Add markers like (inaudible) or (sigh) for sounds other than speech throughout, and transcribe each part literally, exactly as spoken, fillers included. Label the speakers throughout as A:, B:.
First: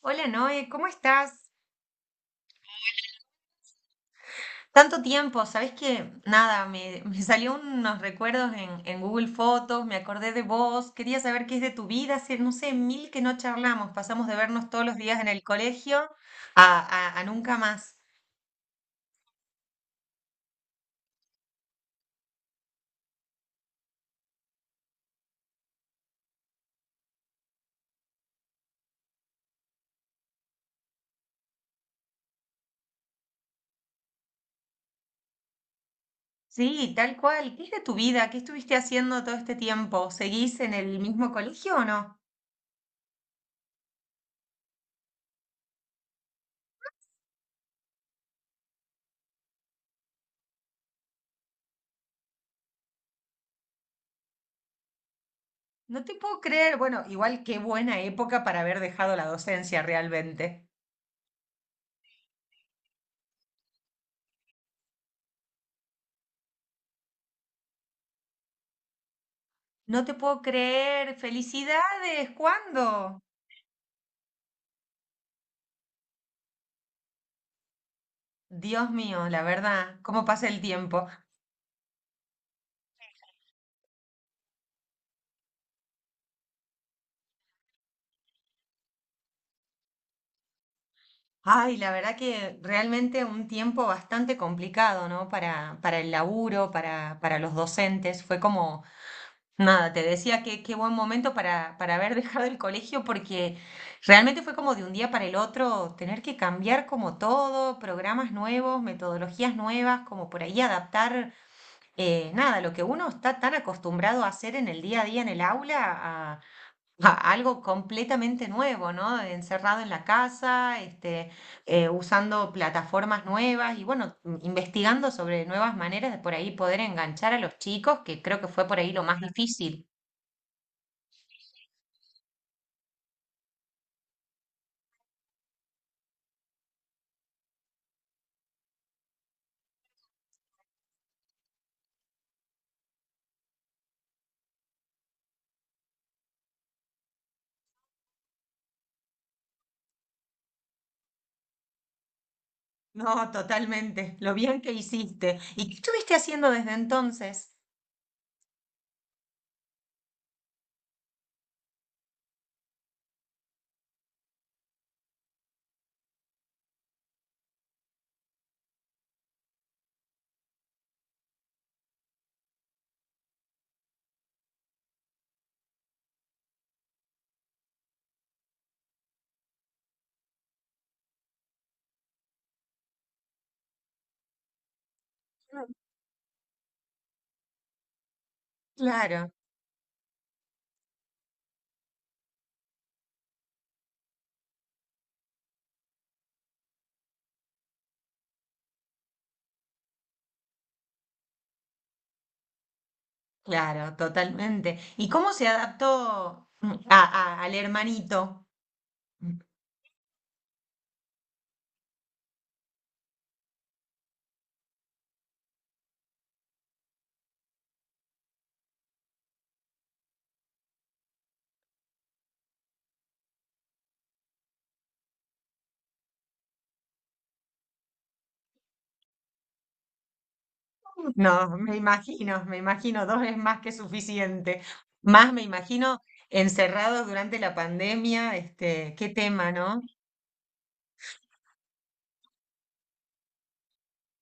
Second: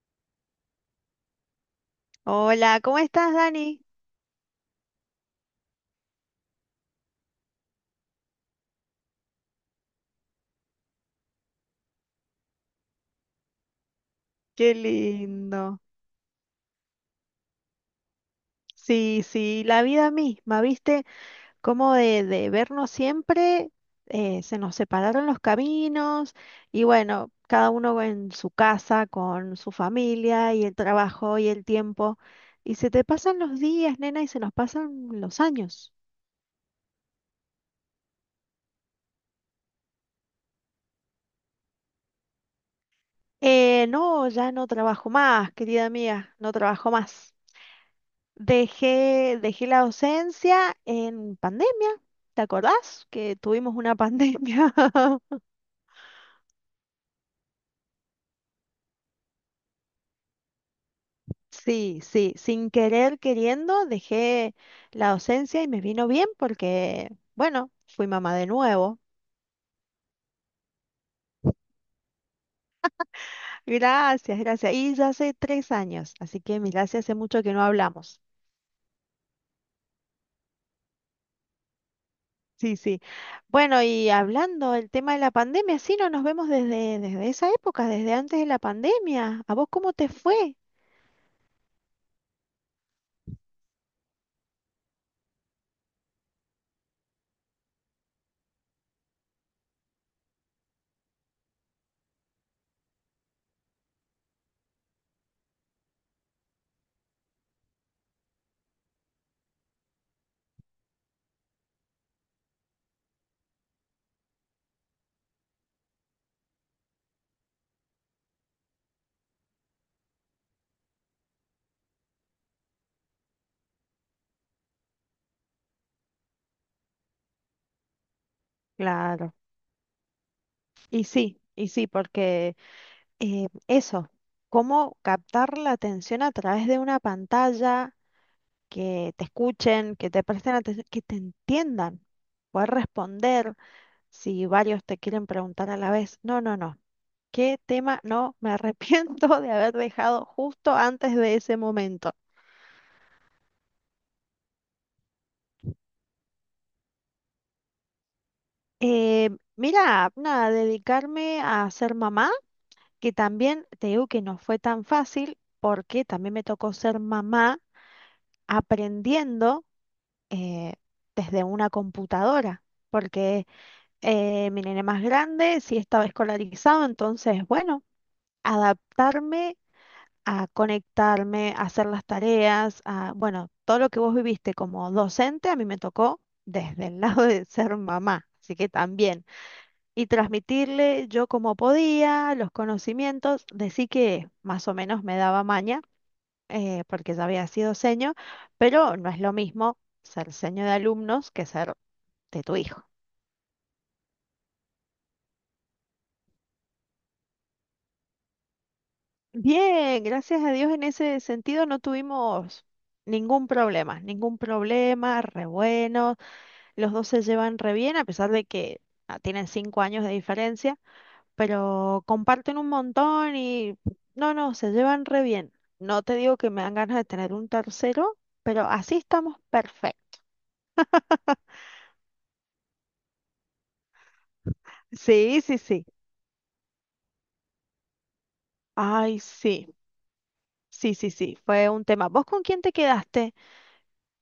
A: Hola Noé, ¿cómo estás?
B: Hola, ¿cómo estás, Dani?
A: Tanto tiempo, ¿sabés que Nada, me, me salió unos recuerdos en, en Google Fotos, me acordé de vos, quería saber qué es de tu vida, hace, no sé, mil que no charlamos, pasamos de vernos
B: Qué
A: todos los días en el
B: lindo.
A: colegio a, a- a nunca más.
B: Sí, sí, la vida misma, ¿viste? Como de, de vernos siempre, eh, se nos separaron los caminos y bueno, cada uno en su casa, con su familia y el trabajo y el tiempo. Y se te pasan los días, nena, y se nos pasan los años.
A: Sí, tal cual, ¿qué es de tu vida? ¿Qué estuviste haciendo todo este tiempo? ¿Seguís en el mismo colegio o no?
B: Eh, no, ya no trabajo más, querida mía, no trabajo más. Dejé, dejé la docencia en pandemia, ¿te acordás? Que tuvimos una pandemia. (laughs)
A: No te puedo creer, bueno, igual qué buena época para haber dejado la docencia realmente.
B: Sí, sí, sin querer queriendo dejé la docencia y me vino bien porque, bueno, fui mamá de nuevo.
A: No te puedo creer, felicidades, ¿cuándo?
B: Gracias, gracias. Y ya hace tres años, así que gracias, hace mucho que no hablamos.
A: Dios mío, la verdad, cómo pasa el tiempo.
B: Sí, sí. Bueno, y hablando del tema de la pandemia, sí, no nos vemos desde, desde esa época, desde antes de la pandemia. ¿A vos cómo te fue?
A: Ay, la verdad que realmente un tiempo bastante complicado, ¿no? Para, para el laburo, para, para los docentes. Fue como, nada, te decía que qué buen momento para, para haber (laughs) dejado el colegio porque realmente fue como de un día para el otro tener que cambiar como todo, programas nuevos, metodologías nuevas, como por ahí adaptar, eh, nada, lo que uno está tan acostumbrado a hacer en el día a día en el aula a- algo completamente nuevo, ¿no? Encerrado en la casa, este, eh, usando plataformas nuevas y bueno, m- investigando sobre nuevas maneras de por ahí poder enganchar a los chicos, que creo que fue por ahí lo más
B: Claro.
A: difícil.
B: Y sí, y sí, porque eh, eso, cómo captar la atención a través de una pantalla, que te escuchen, que te presten atención, que te entiendan, poder responder si varios te quieren preguntar a la vez. No, no, no. ¿Qué tema? No, me arrepiento (laughs) de haber dejado justo antes de ese momento.
A: No, totalmente. Lo bien que hiciste. ¿Y qué estuviste haciendo desde entonces?
B: Eh, Mira, nada, dedicarme a ser mamá, que también te digo que no fue tan fácil porque también me tocó ser mamá aprendiendo eh, desde una computadora, porque eh, mi nene más grande sí estaba escolarizado, entonces, bueno, adaptarme a conectarme, a hacer las tareas, a, bueno, todo lo que vos viviste como docente, a mí me tocó desde el (laughs) lado de ser mamá. Así que también,
A: Claro,
B: y transmitirle yo como podía los conocimientos, de sí que más o menos me daba maña, eh, porque ya había sido seño, pero no es lo mismo ser seño de alumnos que ser de tu hijo.
A: claro, totalmente. ¿Y cómo se adaptó mm, a- a- al hermanito?
B: Bien, gracias a Dios en ese sentido no tuvimos ningún problema, ningún problema, re bueno, los dos se llevan re bien a pesar de que ah, tienen cinco años de diferencia, pero comparten un montón y no, no, se llevan re bien. No te digo que me dan ganas de tener un tercero, pero así estamos perfectos.
A: No, me imagino, me imagino, dos es más que suficiente. Más
B: Sí,
A: me
B: sí, sí.
A: imagino encerrados durante la pandemia, este, qué
B: Ay,
A: tema,
B: sí.
A: ¿no?
B: Sí, sí, sí, fue un tema. ¿Vos con quién te quedaste?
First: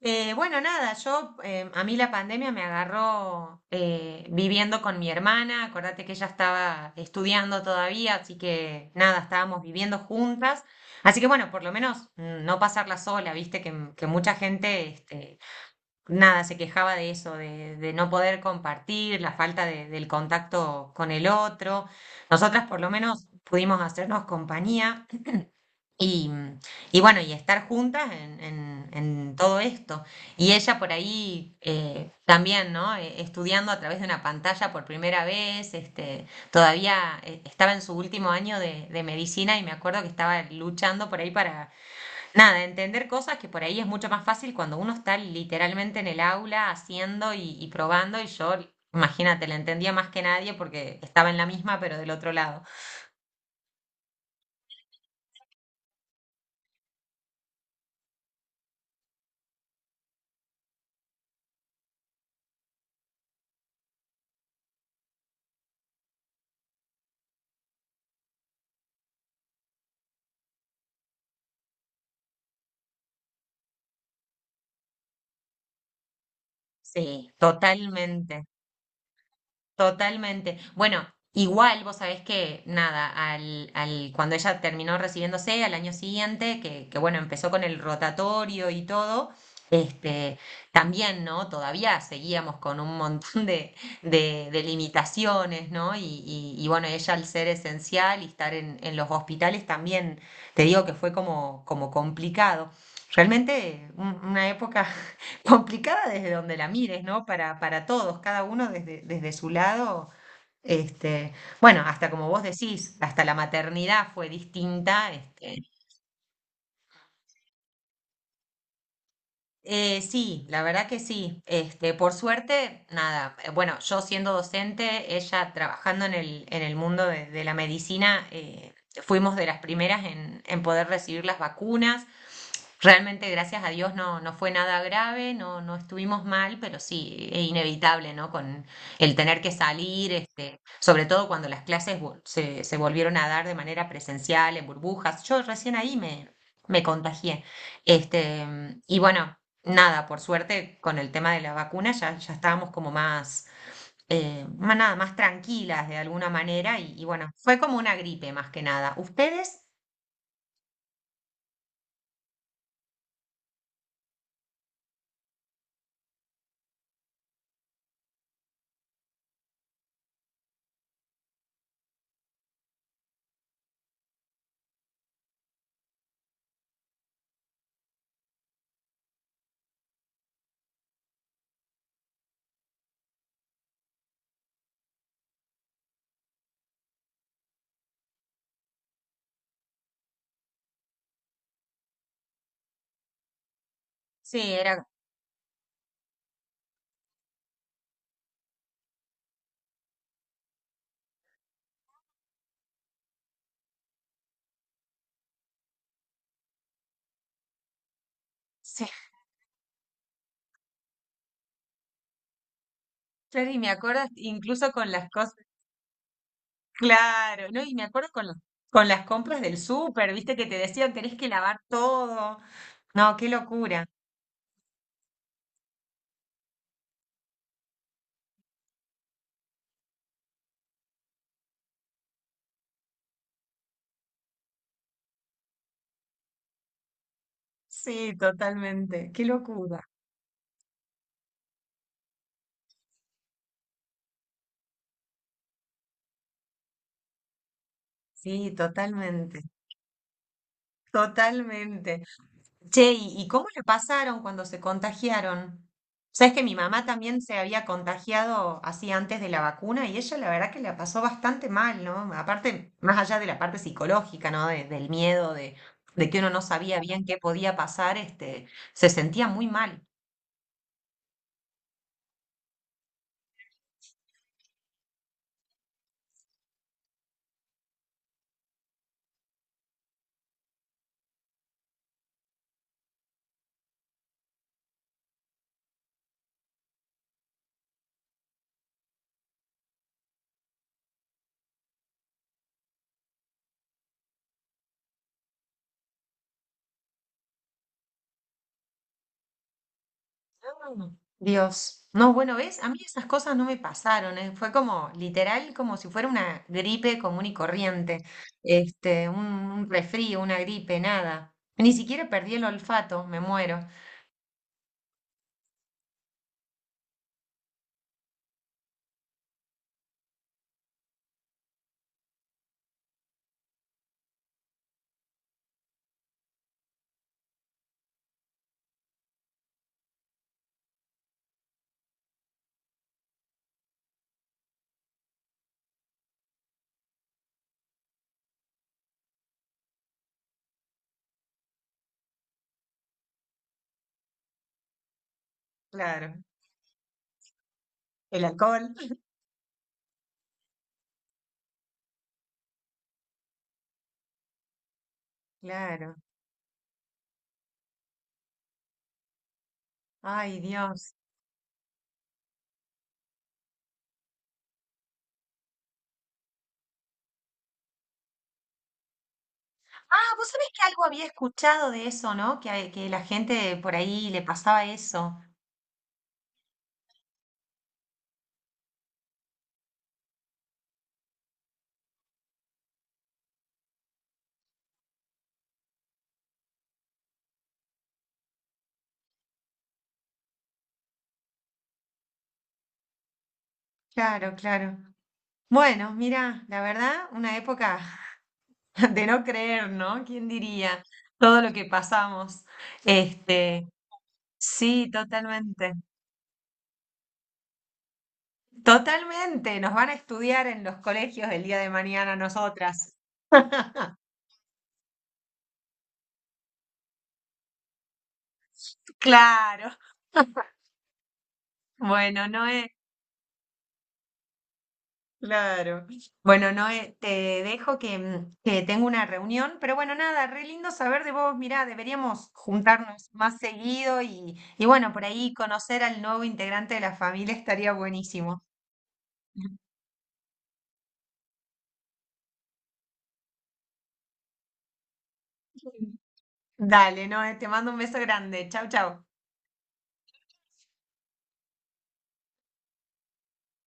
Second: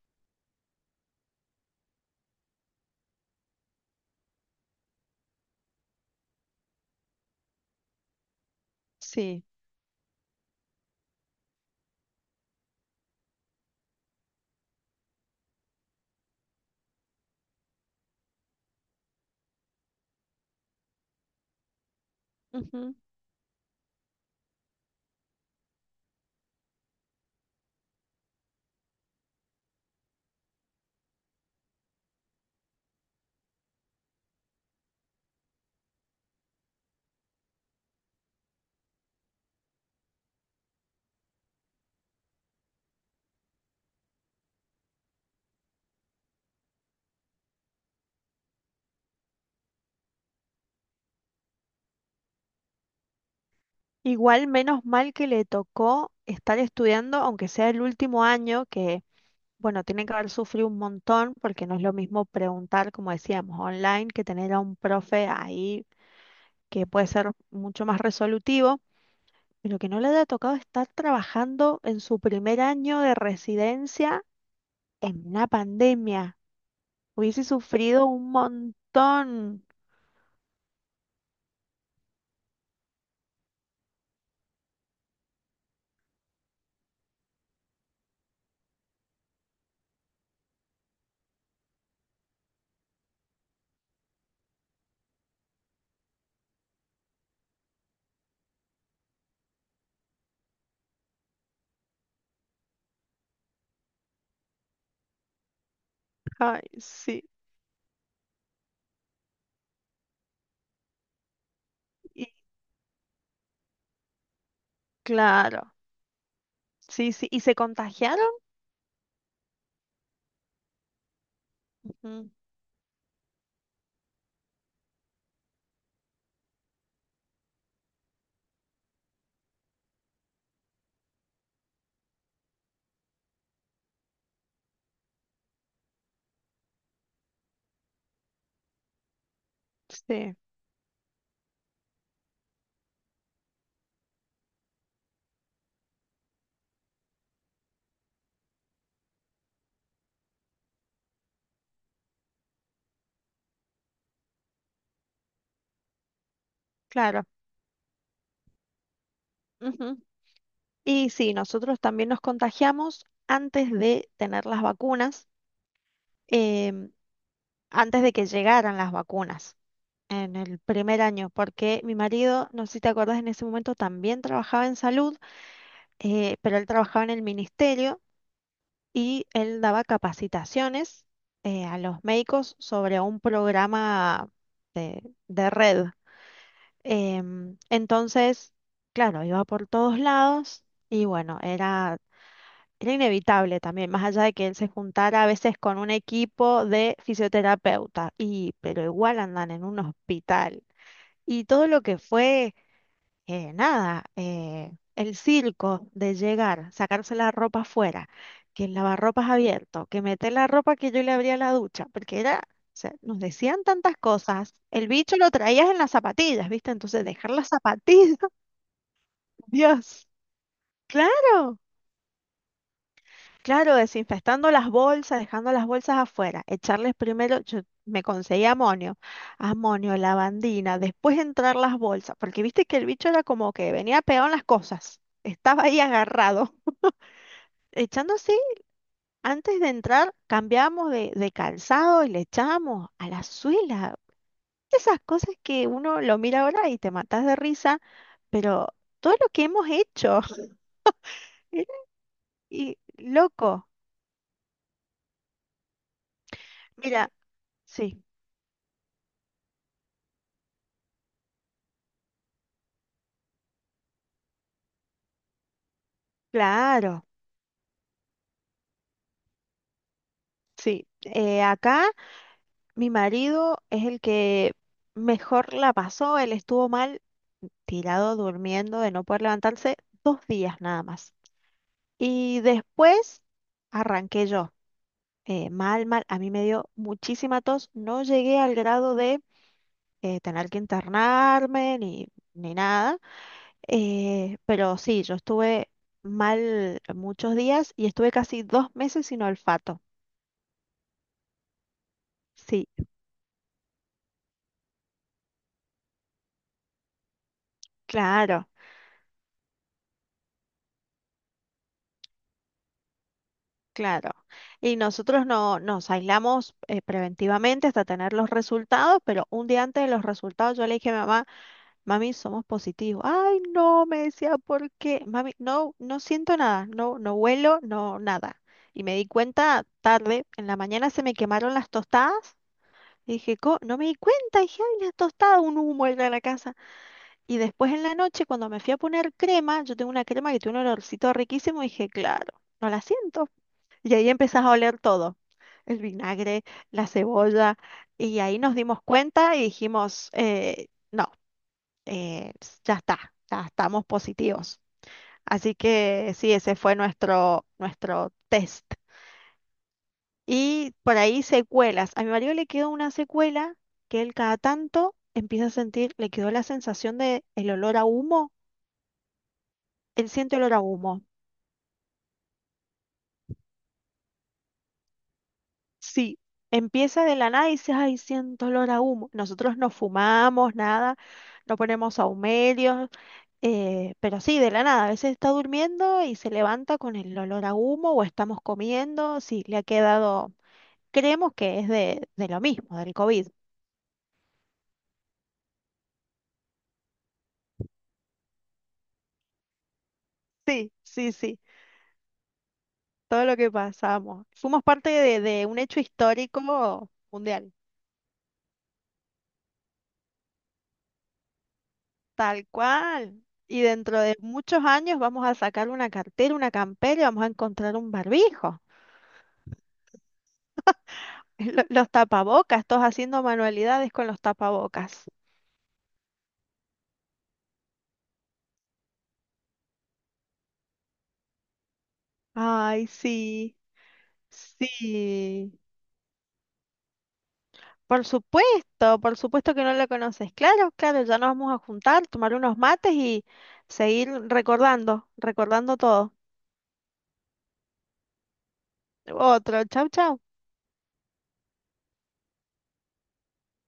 A: Eh, bueno, nada, yo, em, a mí la pandemia me agarró eh, viviendo con mi hermana, acordate que ella estaba estudiando todavía, así que nada,
B: Sí.
A: estábamos viviendo juntas. Así que bueno, por lo menos mm, no pasarla sola, viste que, m- que mucha gente, este, nada, se quejaba de eso, de, de no poder compartir, la falta de- del contacto con el otro. Nosotras por lo
B: Ujú.
A: menos pudimos hacernos compañía y, y bueno, y estar juntas en, en- en todo esto. Y ella por ahí eh, también, ¿no? Eh, Estudiando a través de una pantalla por primera vez, este, todavía eh, estaba en su último año de, de medicina y me acuerdo que estaba luchando por ahí para nada, entender cosas que por ahí es mucho más fácil cuando uno está literalmente en el aula haciendo y, y probando y yo, imagínate, la entendía más que nadie porque estaba en la misma pero del otro lado.
B: Igual menos mal que le tocó estar estudiando, aunque sea el último año, que bueno, tiene que haber sufrido un montón, porque no es lo mismo preguntar, como decíamos, online, que tener a un profe ahí que puede ser mucho más resolutivo, pero que no le haya tocado estar trabajando en su primer año de residencia en una pandemia.
A: Sí.
B: Hubiese sufrido un
A: Totalmente.
B: montón.
A: Totalmente. Bueno, igual vos sabés que, nada, al, al, cuando ella terminó recibiéndose al año siguiente, que, que bueno, empezó con el rotatorio y todo, este, también, ¿no? Todavía seguíamos con un montón de, de, de limitaciones, ¿no? Y, y, y, bueno, ella al ser esencial y estar en, en los hospitales también, te digo que fue como, como complicado. Realmente un- una época complicada desde donde
B: Ay,
A: la mires,
B: sí.
A: ¿no? Para, para todos, cada uno desde, desde su lado. Este, bueno, hasta
B: Y
A: como vos decís, hasta la maternidad fue distinta, este.
B: claro. Sí, sí, y se contagiaron.
A: Eh, sí, la verdad que sí. Este, por
B: Ujú,
A: suerte, nada. eh, Bueno, yo siendo docente, ella trabajando en el, en el mundo de, de la medicina, eh, fuimos de las primeras en, en poder recibir las vacunas. Realmente, gracias a Dios, no, no fue nada grave, no, no estuvimos mal, pero sí, es inevitable, ¿no? Con el tener que salir,
B: sí,
A: este, sobre todo cuando las clases vol- se, se volvieron a dar de manera presencial, en burbujas. Yo recién ahí me, me contagié. Este, y bueno nada, por suerte, con el tema de la vacuna ya, ya estábamos como más, eh, más nada, más tranquilas de alguna manera y, y
B: claro.
A: bueno, fue como una gripe más que nada. ¿Ustedes?
B: Ujú. Y sí, nosotros también nos contagiamos antes de tener las vacunas, em, antes de que llegaran las vacunas en el primer año, porque mi marido, no sé si te acordás, en ese momento también trabajaba en salud, eh, pero él trabajaba en el ministerio y él daba capacitaciones eh, a los médicos sobre un programa de, de red. Em, entonces, claro, iba por todos lados y bueno, era, era inevitable también, más allá de que
A: Sí,
B: él se
A: era,
B: juntara a veces con un equipo de fisioterapeuta, y, pero igual andan en un hospital. Y todo lo que fue eh, nada, eh, el circo de llegar, sacarse la ropa afuera, que el
A: sí, (laughs)
B: lavarropas abierto, que meter la ropa que yo le abría la ducha, porque era, o sea, nos
A: claro, y
B: decían
A: me
B: tantas
A: acuerdo
B: cosas,
A: incluso
B: el
A: con las
B: bicho lo
A: cosas,
B: traías en las zapatillas, ¿viste? Entonces dejar las
A: claro, ¿no? Y me acuerdo
B: zapatillas,
A: con las,
B: (laughs)
A: con las compras del
B: Dios,
A: súper, viste que te decían tenés que lavar
B: claro.
A: todo. No, qué
B: Claro,
A: locura.
B: desinfectando las bolsas, dejando las bolsas afuera, echarles primero, yo me conseguí amonio, amonio, lavandina, después entrar las bolsas, porque viste que el bicho era como que venía pegado en las cosas, estaba ahí agarrado. (laughs) Echando
A: Sí,
B: así,
A: totalmente, qué
B: antes de
A: locura.
B: entrar, cambiamos de, de calzado y le echamos a la suela. Esas cosas que uno lo mira ahora y te matas de risa,
A: Sí,
B: pero todo lo que
A: totalmente,
B: hemos hecho,
A: totalmente.
B: (laughs) y
A: Che, ¿y y cómo la
B: loco,
A: pasaron cuando se contagiaron? Sabes que mi mamá
B: mira,
A: también se había
B: sí,
A: contagiado así antes de la vacuna y ella la verdad que la pasó bastante mal, ¿no? Aparte, más allá de la parte psicológica, ¿no? De- del miedo, de, de que uno no sabía bien
B: claro.
A: qué podía pasar, este, se sentía muy mal.
B: Sí, eh, acá mi marido es el que mejor la pasó. Él estuvo mal tirado durmiendo de no poder levantarse dos días nada más. Y después arranqué yo. eh, mal, mal. A mí me dio muchísima tos. No llegué al grado de eh, tener que internarme ni, ni nada. eh, pero sí, yo estuve mal muchos días y estuve casi dos meses sin olfato.
A: Mm. Dios. No, bueno, ¿ves?
B: Sí,
A: A mí esas cosas no me pasaron, ¿eh? Fue como literal, como si fuera una gripe común y corriente,
B: claro.
A: este, un, un resfrío, una gripe, nada. Ni siquiera perdí el olfato, me muero.
B: Claro. Y nosotros no nos aislamos eh, preventivamente hasta tener los resultados, pero un día antes de los resultados yo le dije a mi mamá, mami, somos positivos. Ay, no, me decía, ¿por qué? Mami, no, no siento nada, no, no huelo, no, nada. Y me di cuenta tarde, en la mañana se me quemaron las tostadas. Y dije, "Co- no me di cuenta, dije, ay, las tostadas, un humo era de la casa. Y después en la noche, cuando me fui a poner crema, yo tengo una crema que tiene un olorcito riquísimo, dije, claro, no la siento. Y ahí empezás a oler todo, el
A: Claro,
B: vinagre, la cebolla, y
A: el
B: ahí nos
A: alcohol.
B: dimos cuenta y dijimos, eh, no, eh, ya está, ya estamos positivos. Así
A: Claro.
B: que sí, ese fue nuestro, nuestro test.
A: Ay,
B: Y
A: Dios.
B: por ahí secuelas. A mi marido le quedó una secuela que él cada tanto empieza a sentir, le quedó la sensación de el olor a humo. Él
A: Ah, vos
B: siente
A: sabés
B: olor a
A: que algo
B: humo.
A: había escuchado de eso, ¿no? Que, a- que la gente por ahí le pasaba eso.
B: Sí, empieza de la nada y dices, ay, siento olor a humo. Nosotros no fumamos nada, no ponemos ahumerios, eh, pero sí, de la nada. A veces está durmiendo y se levanta con el olor a humo o estamos comiendo. Sí, le ha quedado, creemos que es de, de lo mismo, del COVID.
A: Claro, claro. Bueno, mira, la verdad, una época (laughs) de no creer, ¿no? ¿Quién
B: Sí,
A: diría
B: sí, sí,
A: todo lo que pasamos?
B: todo lo que
A: Este,
B: pasamos. Fuimos
A: sí,
B: parte de, de un
A: totalmente.
B: hecho histórico mundial,
A: Totalmente. Nos van a estudiar en los colegios el día de mañana
B: tal
A: nosotras.
B: cual. Y
A: (laughs)
B: dentro de muchos años vamos a sacar una cartera, una campera y vamos a encontrar un barbijo.
A: Claro.
B: Lo- Los
A: Bueno,
B: tapabocas,
A: Noé,
B: todos haciendo manualidades con los tapabocas.
A: claro. Bueno, Noé, te dejo que, mm, que tengo una reunión, pero bueno, nada, re lindo saber de vos. Mirá, deberíamos
B: Ay,
A: juntarnos más
B: sí,
A: seguido y, y bueno, por ahí
B: sí.
A: conocer al nuevo integrante de la familia estaría
B: Por
A: buenísimo.
B: supuesto, por supuesto que no lo conoces. Claro, claro, ya nos vamos a juntar, tomar unos mates y seguir recordando, recordando todo.
A: Dale, no, te mando un beso grande. Chau, chau.
B: Otro, chau, chau.